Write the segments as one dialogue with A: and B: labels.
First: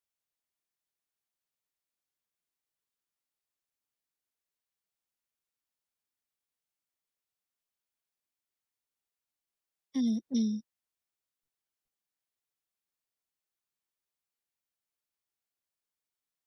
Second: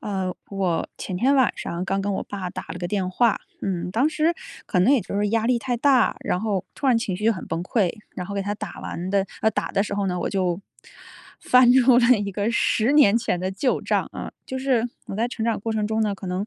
A: 我前天晚上刚跟我爸打了个电话，当时可能也就是压力太大，然后突然情绪很崩溃，然后给他打完的，打的时候呢，
B: 嗯
A: 我就
B: 嗯，
A: 翻出了一个10年前的旧账啊，就是我在成长过程中呢，可能，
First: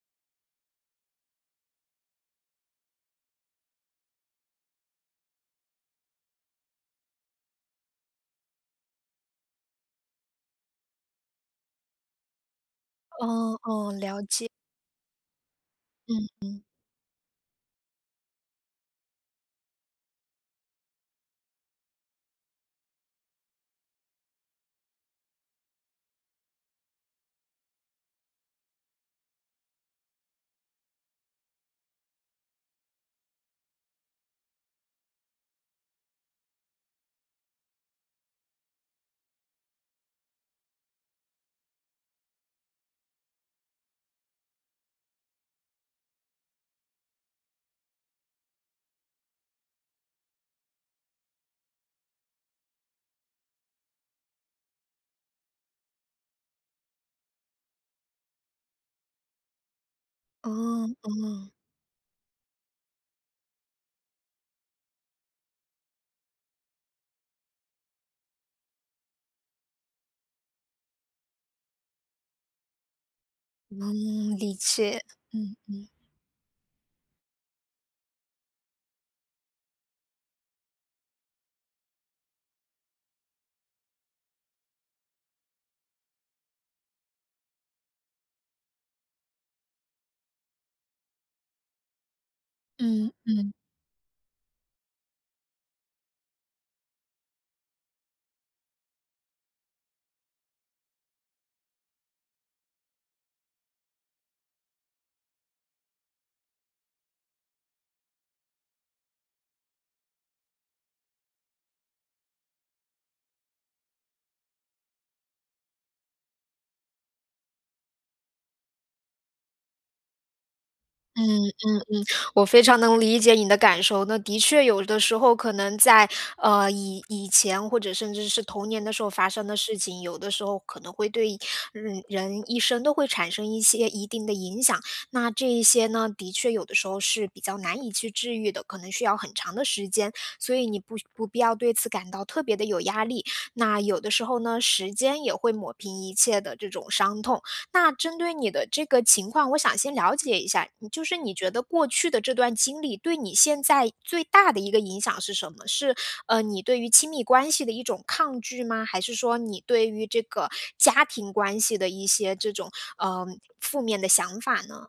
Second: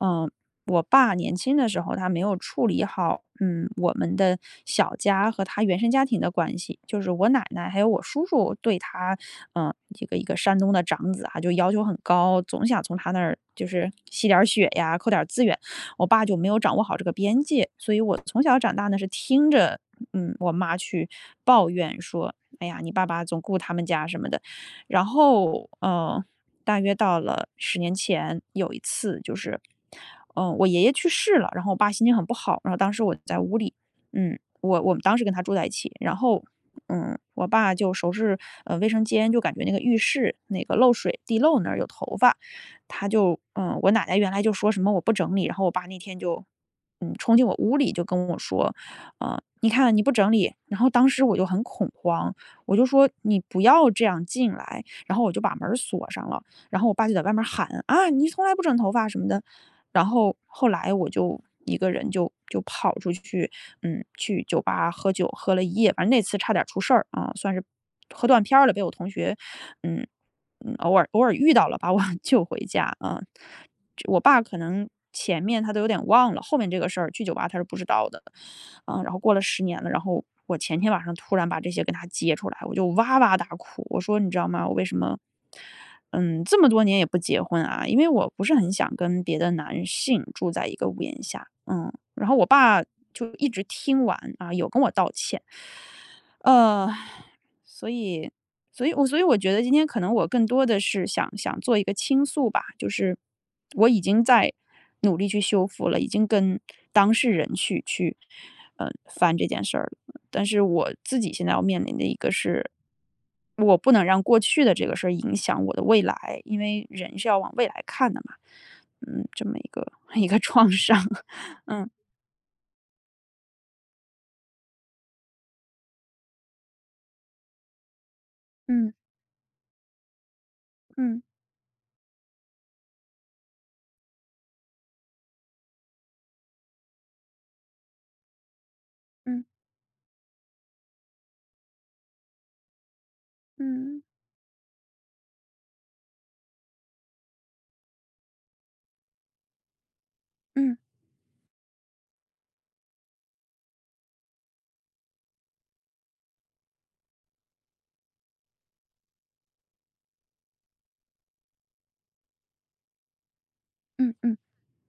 A: 嗯、我爸年轻的时候，他没有处理好，我们的小家和他原生家庭的关系，就是我奶奶还有我叔叔对他，这个一个山东的长子啊，就要求很高，总想从他那儿
B: 哦
A: 就是
B: 哦，了
A: 吸点儿
B: 解，
A: 血呀，扣点儿资源。我爸
B: 嗯
A: 就没有
B: 嗯，
A: 掌握好这个边界，所以我从小长大呢是听着，我妈去抱怨说，哎呀，你爸爸总顾他们家什么的，然后，大约到了十年前，有一次就是，我爷爷去世了，然后我爸心情很不好，然后当时我在屋里，我们当时跟他住在一起，然后，我爸就收拾，卫生间，就感觉那个浴室那个漏水地漏那儿有头发，他就，我奶奶原来就说什么我不整理，然后我爸那天就，冲进我屋里就跟我说，你看你不整理，然后当时我就很恐慌，我就说你不要这样进来，然后我就把门儿锁上了。然后我爸就在外面喊啊，你从来不整头发什么的。然后后
B: 哦
A: 来我就
B: 哦，
A: 一个人就跑出去，去酒吧喝酒，喝了一夜，反正那次差点出事儿啊，算是喝断片儿了，被我同学，嗯偶尔偶尔遇到了，把我 救回家啊。这我
B: 嗯，
A: 爸
B: 理
A: 可能
B: 解，
A: 前
B: 嗯
A: 面他都有
B: 嗯，
A: 点忘了，后面这个事儿去酒吧他是不知道的，啊，然后过了十年了，然后我前天晚上突然把这些跟他揭出来，我就哇哇大哭，我说你知道吗？我为什么？这么多年也不结婚啊，因为我不是很想跟别的男性住在一个屋檐下，然后我爸
B: 嗯
A: 就一
B: 嗯
A: 直听完啊，有跟我道歉，呃，所以，所以我觉得今天可能我更多的是想想做一个倾诉吧，就是我已经在努力去修复了，已经跟当事人去，翻这件事儿了。但是我自己现在要面临的一个是，我不能让过去的这个事儿影响我的未来，因为人是要往未来看的嘛。这么一个 一个创伤。
B: 嗯
A: 嗯
B: 嗯。我非常能理解你的感受。那的确有的时候可能在以前或者甚至是童年
A: 嗯
B: 的时候发生的事情，有的时候可能会
A: 嗯
B: 对人一生都会产生一些一定的影响。那这一些呢，的确有的时候是比较难以去治愈的，可能需要很
A: 嗯
B: 长的时间。所以你不必要对此感到特别的有压力。那
A: 嗯
B: 有
A: 嗯
B: 的时候呢，时间也会抹平一切的这种伤痛。那针对你的这个情况，我想先了解一下，
A: 嗯
B: 你就是你觉得过去的这段经历对你现在最大的一个影响是什么？是你对于亲密关系的一种抗拒吗？还是说你对于这个家庭关系的一些这种呃负面的
A: 嗯嗯。
B: 想法呢？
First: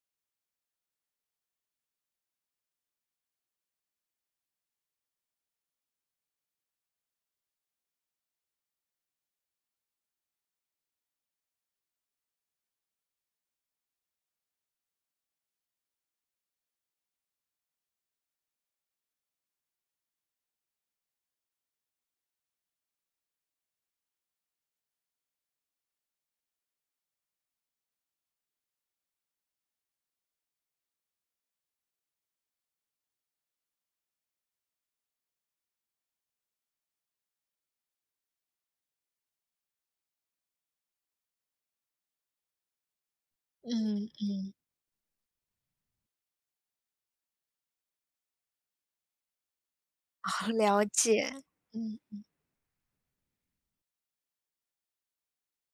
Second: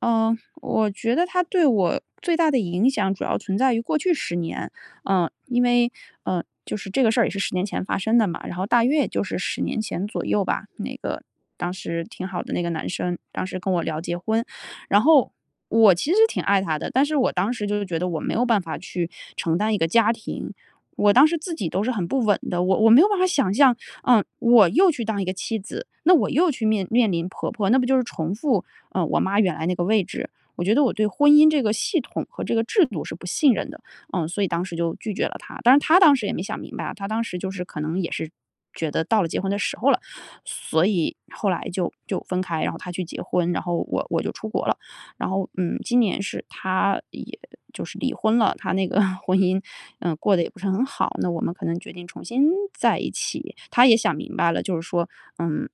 A: 嗯，我觉得他对我最大的影响主要存在于过去十年。因为，就是这个事儿也是十年前发生的嘛，然后大约也就是十年前左右吧，那个当时挺好的那个男生，当时跟我聊结婚。然后我其实挺爱他的，但是我当时就是觉得我没有办法去承担一个家庭，我当时自己都是很不稳的，我没有办法想象，我又去当一个妻子，那我又去面临婆婆，那不就是重复我妈原来那个位置。我觉得我对婚姻这个系统和这个制度是不信任的，所以当时就拒绝了他。当然他当时也没想明白啊，她当时就是可能也是觉得到了结婚的时候了，所以后来就分开，然后他去结婚，然后我
B: 嗯，
A: 我就出国了。然后，今年是他也就是离婚了，他那个 婚姻，过得
B: 好
A: 也不是很
B: 了
A: 好。那
B: 解，
A: 我们可能决
B: 嗯
A: 定重新在一起。他也想明白了，就是说，嗯，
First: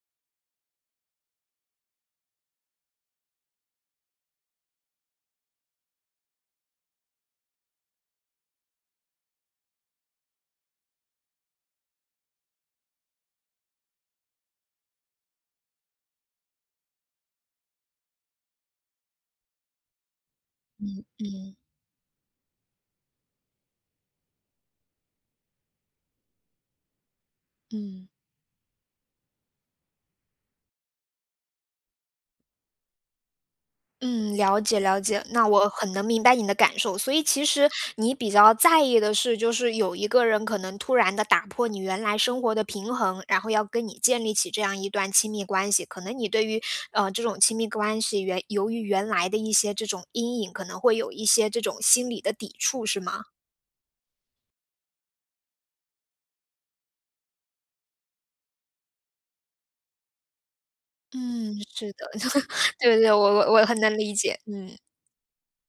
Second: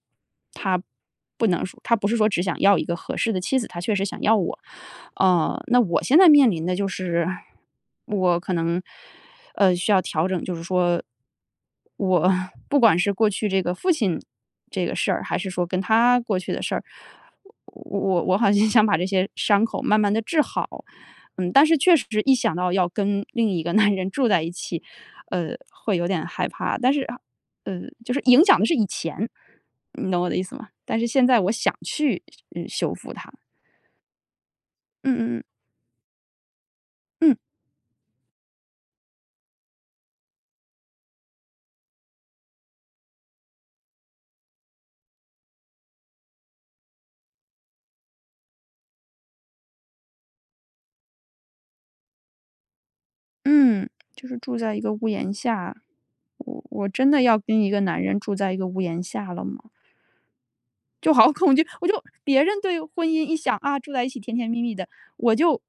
A: 不能说他不是说只想要一个合适的妻子，他确实想要我。那我现在面临的就是，我可能，需要调整，就是说，我 不管是过去这个父亲这个事儿，还是说跟他过去的事儿，我好像 想把这些伤口慢慢的治好。
B: 嗯嗯
A: 但是确实一想到要跟另一个男人住在一起，会有点害怕。但是
B: 嗯。
A: 就是影响的是以前，你懂我的意思吗？但是现在我想去，修复它。
B: 嗯，了解了解，
A: 嗯嗯
B: 那我很能明白你的感受。所以
A: 嗯
B: 其实你比较在意的是，就是有一个人可能突然的打破你原来生活的平衡，然后要跟你建立起这样一段亲密关系。可能你对于，这种亲密关系原由于原来的一些这种阴影，可能会有一些这种心理的抵触，是吗？
A: 嗯。就是住在一个屋檐下，我真的要跟一个男人住在一个屋檐下了吗？就好恐
B: 嗯，
A: 惧，
B: 是的，
A: 别人 对
B: 对
A: 婚
B: 对，我
A: 姻一
B: 我
A: 想
B: 我
A: 啊，
B: 很能
A: 住在一
B: 理
A: 起甜
B: 解，
A: 甜蜜蜜
B: 嗯。
A: 的，我就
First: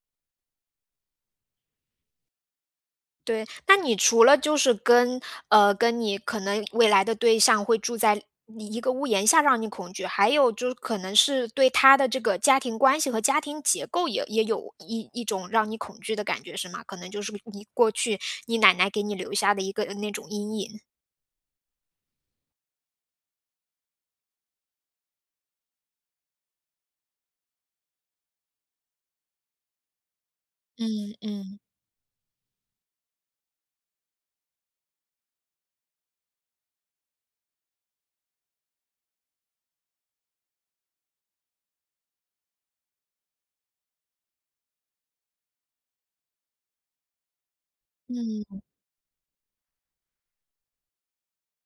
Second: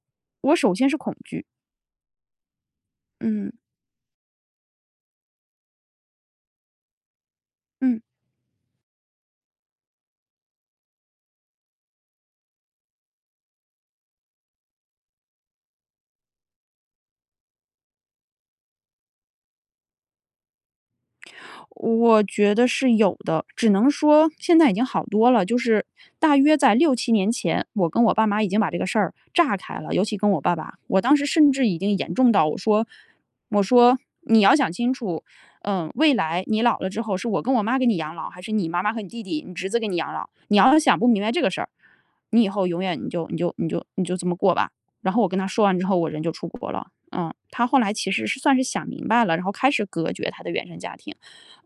A: 我首先是恐惧。
B: 对，
A: 嗯
B: 那你除了就是跟跟你可能未来的对象会住
A: 嗯。
B: 在你一个屋檐下让你恐惧，还有就是可能是对他的这个家庭关系和家庭结构也有一种让你恐惧的感觉，是吗？可能就是你过去你奶奶给你留下的一个那种阴影。
A: 我觉得是有的，只能说现在已经好多了。就是大约在6、7年前，我跟我爸妈已经把这个事儿炸开了，尤其跟我爸爸，我
B: 嗯
A: 当时甚
B: 嗯
A: 至已经严重到我说，你要想清楚，未来你老了之后，是我跟我妈给你养老，还是你妈妈和你弟弟、你侄子给你养老？你要是想不明白这个事儿，你以后永远你就这么过吧。然后我跟他说完之后，我人就出国了。他后来其实是算是
B: 嗯
A: 想明白了，然后开始隔绝他的原生家庭。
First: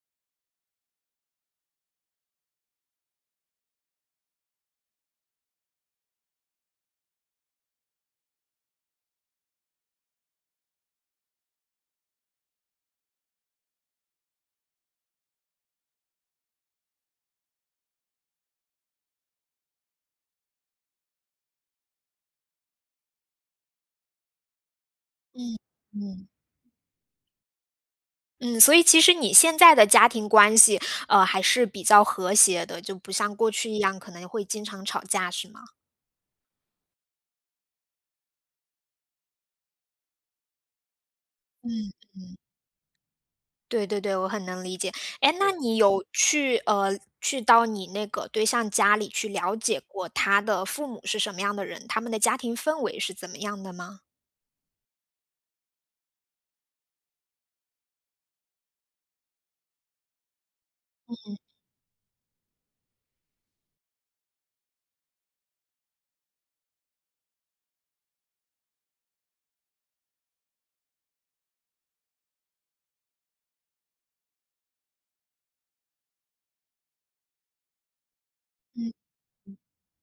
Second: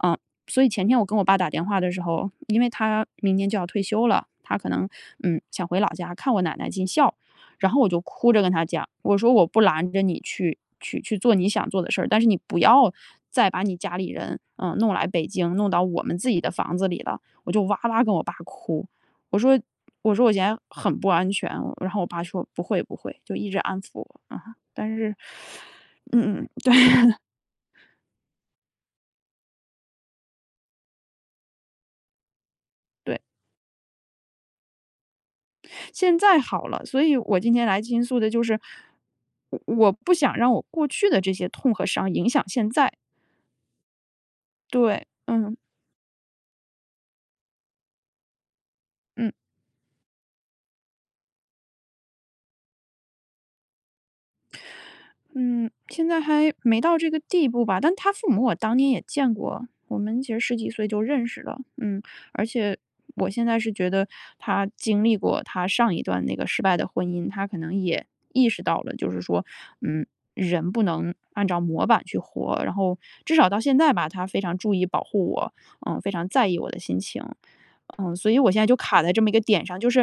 A: 嗯，所以前天我跟我爸打电话的时候，因为他明年就要退休了，他可能想回老家看我奶奶尽孝，然后我就哭着跟他讲，我说我不拦着你去做你想做的事儿，但是你不要再把你家里人弄来北京，弄到我们自己的房子里了。我就哇哇跟我爸哭，我说我说我现在很不安全，然后我爸说不会不会，就一直安抚我啊、但是
B: 嗯嗯
A: 嗯嗯对
B: 嗯。所以其实你现在的家庭关系，还是比较和谐的，就不
A: 对。
B: 像过去一样可能会经常吵架，是吗？
A: 现在好了，所以我今天来倾诉的就是，我不想让我过去的这些痛和伤影响现在。
B: 对对对，我很能理解。
A: 对，
B: 哎，那
A: 嗯
B: 对你有去去到你那个对象家里去
A: 嗯。
B: 了解过他的父母是什么样的人，他们的家庭氛围是怎么样的吗？
A: 嗯，现在还没到这个地步吧，但他父母我当年也见过，我们其实十几岁就认识了，而且我现在是觉得他经历过他上一段那个失败的婚姻，他可能也意识到了，就是说，嗯，人不能按照模板去活，然后至少到现在吧，他非常注意保护我，非常在意我的心情，所以我现在就
B: 嗯
A: 卡在这么一个点上，就是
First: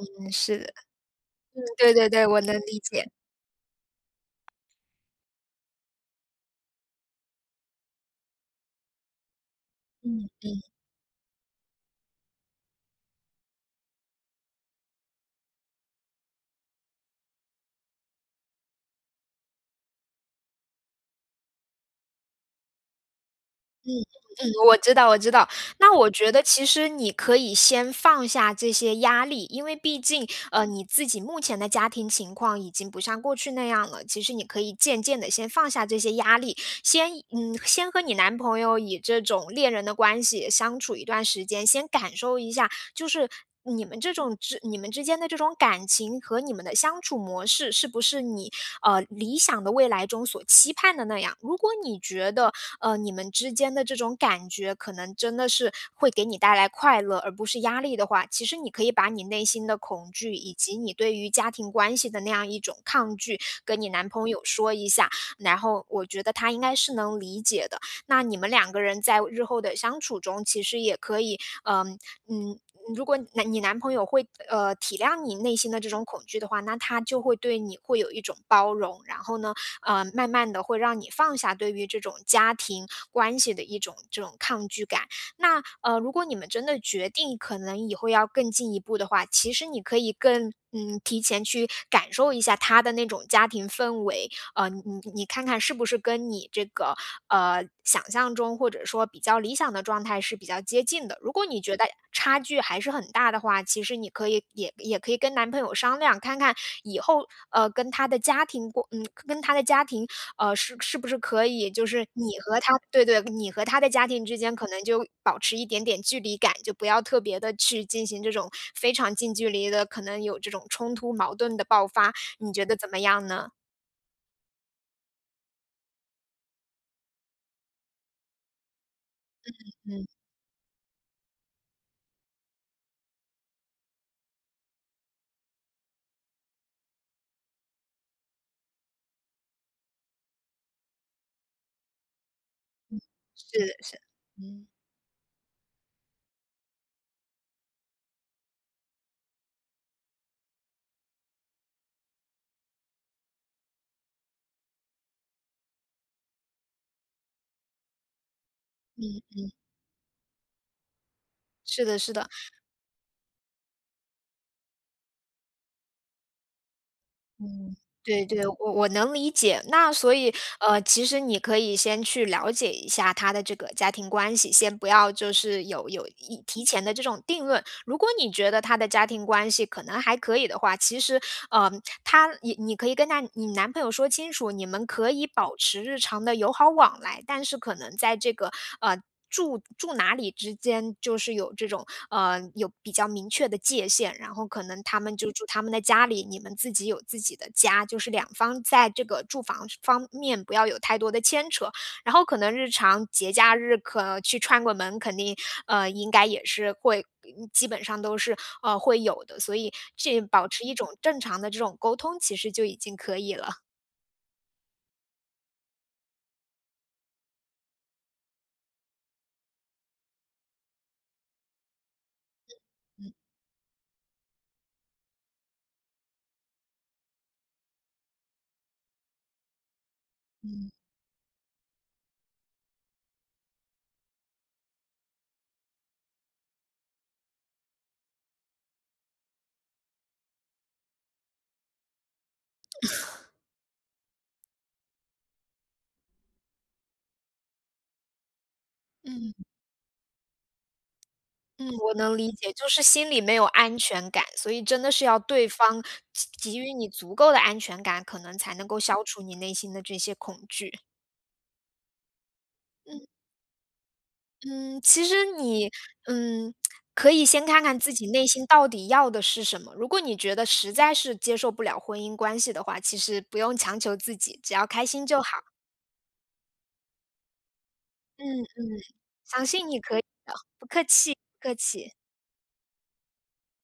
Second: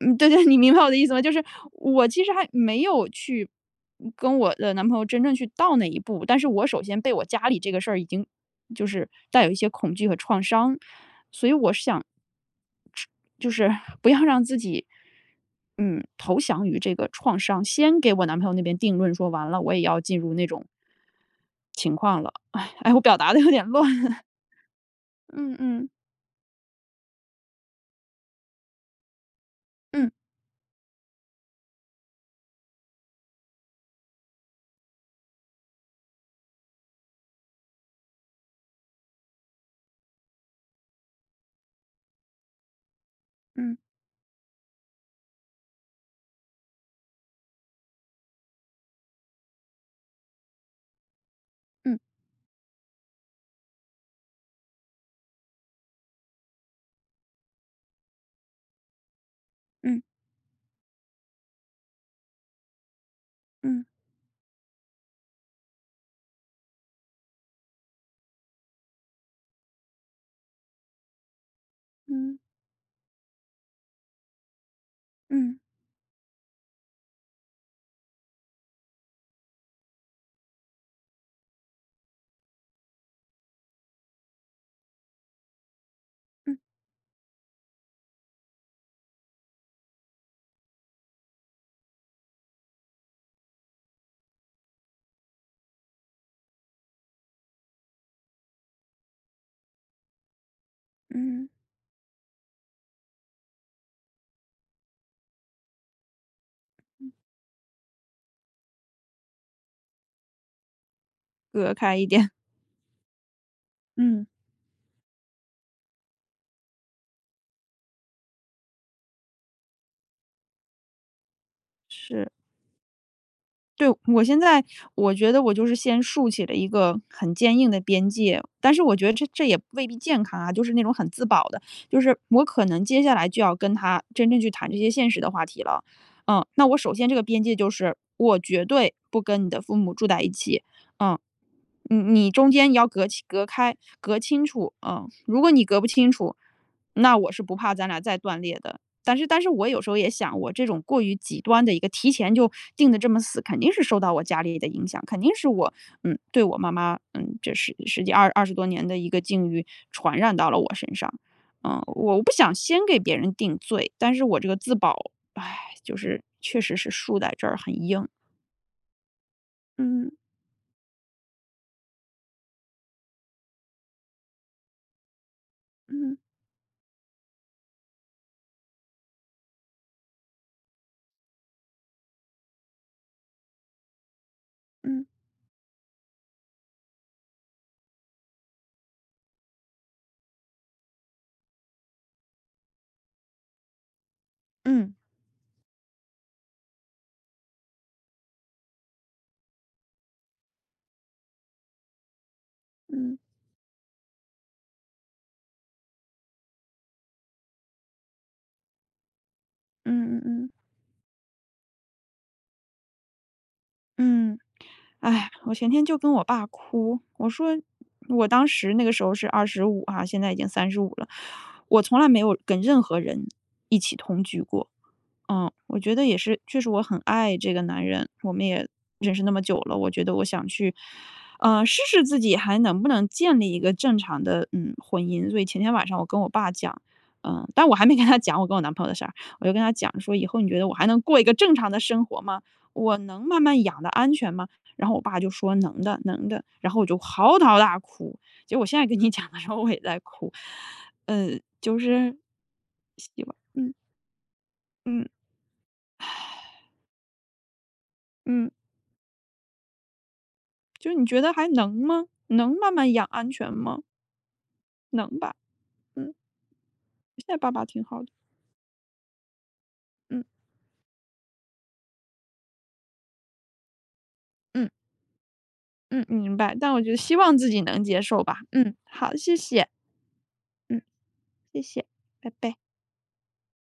A: 对对，你
B: 是的，
A: 明白我的意思吗？就是
B: 嗯对
A: 我
B: 对
A: 其
B: 对，
A: 实
B: 我
A: 还
B: 能理
A: 没有
B: 解。
A: 去跟我的男朋友真正去到那一步，但是我首先被我家里这个事儿已经就是带有一些恐惧和
B: 嗯。
A: 创伤，所以我是想，就是 不要让自己，投降于这个创伤，先给我男朋友那边定论说完了，我也要进入那种情况了。哎哎，我表达的有点乱，
B: 嗯 嗯嗯。我知道我知道。
A: 嗯嗯
B: 那我觉得其实你可以先放下这些压力，因为毕
A: 嗯
B: 竟，你自己目前的家庭情况已经不像过去那样了。其实你可以渐渐的先放下这些压力，先和你男朋友以这种恋人的关系相处一段时间，先感受一下，就是
A: 嗯
B: 你们之间的这种感情和你们的相处模式，是不是你，理想的未来中所期盼的那样。如果
A: 嗯嗯
B: 你觉得你们之间的这种感觉可能真的是会给你带来快乐，而不是压力的话，其实你可以把你内心的
A: 嗯。
B: 恐惧，以及你对于家庭关系的那样一种抗拒，跟
A: 嗯
B: 你男朋友说一下，然后我觉得他应该是能理解的。那你们两个人在日后的相处中，其实也可以。嗯
A: 嗯
B: 嗯。如果你男朋友会体谅你内
A: 嗯
B: 心的这种恐惧的话，那他就会对你会有一种包容，然后呢，慢慢的会让你放下对于这种家庭关系的一种这种抗拒感。那，如果你们真的决定可能以后要更进一步的话，其实你可以更提前去感受一下他的那种家庭氛围。你看看是不是跟你这个想象中或者说比较理想的状态是比较接近的。如果
A: 嗯。
B: 你觉得差距还是很大的话，其实你可以也可以跟男朋友商量，看看以后跟他的家庭过，跟他的家庭是不是可以，
A: 隔
B: 就
A: 开一
B: 是
A: 点。
B: 你和他，对对，你和他的家庭
A: 嗯。
B: 之间可能就保持一点点距离感，就不要特别的去进行这种非常近距离的，可能有这种冲突矛盾的爆 发。
A: 是，
B: 你觉得怎么样呢？
A: 对，我现在我觉得我就是先竖起了一个很坚硬的边界，但是我觉得这也未必
B: 嗯。
A: 健康啊，就是那种很自保的，就是我可能接下来就要跟他真正去谈这些现实的话题了。那我首先这个边界就是，我绝对不跟你的父母住在一起，嗯。你中间要隔起，
B: 是
A: 隔
B: 的
A: 开，
B: 是，
A: 隔清
B: 嗯
A: 楚，如果你隔不清楚那我是不怕咱俩再断裂的。但是我有时候也想，我这种过于极端的一个提前就定的这么死，肯定是受到我家里的影响，肯定是我，对我妈妈，这十十几二二十多年的一个
B: 嗯，
A: 境遇传染到了我身上。
B: 是的是
A: 我
B: 的，
A: 不想先给别人定罪，但是我这个自保，哎，就是确实是树在这儿很
B: 嗯，
A: 硬。
B: 对对，我能理解。那
A: 嗯
B: 所以，其实你可以先去了解一下他的这个家庭关系，先不要就是有
A: 嗯
B: 一提前的这种定论。如果你觉得他的家庭关系可能还可以的话，其实，呃，你可以跟你男朋友说清楚，你们
A: 嗯
B: 可以保持日常的友好往来，但是可能在这个呃。住哪里之间就是有这种有比较明确的界限，然后可能
A: 嗯
B: 他们就住他们的家里，你们自己有自己的家，就是两方在这个住房方面不要有太多的牵扯。然后可能日常
A: 嗯嗯
B: 节假日可去串个门，肯定应该也是会，基本上都是会有的，所以
A: 嗯
B: 这
A: 嗯
B: 保
A: 嗯。
B: 持一种正常的这种沟通，其实就已经可以了。
A: 嗯哎，我前天就跟我爸哭，我说我当时那个时候是25哈，现在已经35了，我从来没有跟任何
B: 嗯
A: 人一起同居过。我觉得也是，确实我很爱这个男人，我们也认识那么久了，我觉得我想
B: 嗯
A: 去，试试自己还能不能建立一个正常的婚姻。所以前天晚上我跟我爸讲，但我还没跟他讲我跟我男朋友的事儿，我就跟他讲说，以后你觉得我还能过一个正常的生活吗？我能慢慢养的安全吗？然后我爸就说能的，能的。然后我就嚎啕大哭。结果我现在跟你讲的
B: 嗯
A: 时候，我也在哭。
B: 嗯。
A: 就
B: 我能
A: 是
B: 理解，就是心里
A: 希望，
B: 没有
A: 嗯
B: 安全感，所以真的是
A: 嗯
B: 要对方给予你足够的安全感，可能
A: 嗯。
B: 才能够消除你内心的这些恐惧。
A: 就是你觉得还能吗？能慢慢
B: 嗯。
A: 养安全吗？
B: 嗯，其
A: 能
B: 实
A: 吧，
B: 你，
A: 嗯，
B: 嗯，可
A: 现
B: 以
A: 在
B: 先
A: 爸
B: 看
A: 爸
B: 看
A: 挺
B: 自
A: 好
B: 己
A: 的，
B: 内心到底要的是什么。如果你
A: 嗯
B: 觉得实在是接受不了婚姻关系的话，其实不用强求自己，只要
A: 嗯
B: 开心就好。
A: 嗯，明白，但我觉得希望自己能接受吧，
B: 嗯嗯，
A: 嗯，好，谢
B: 相
A: 谢，
B: 信你可以，不
A: 嗯，
B: 客气，不客
A: 谢谢，
B: 气。
A: 拜拜。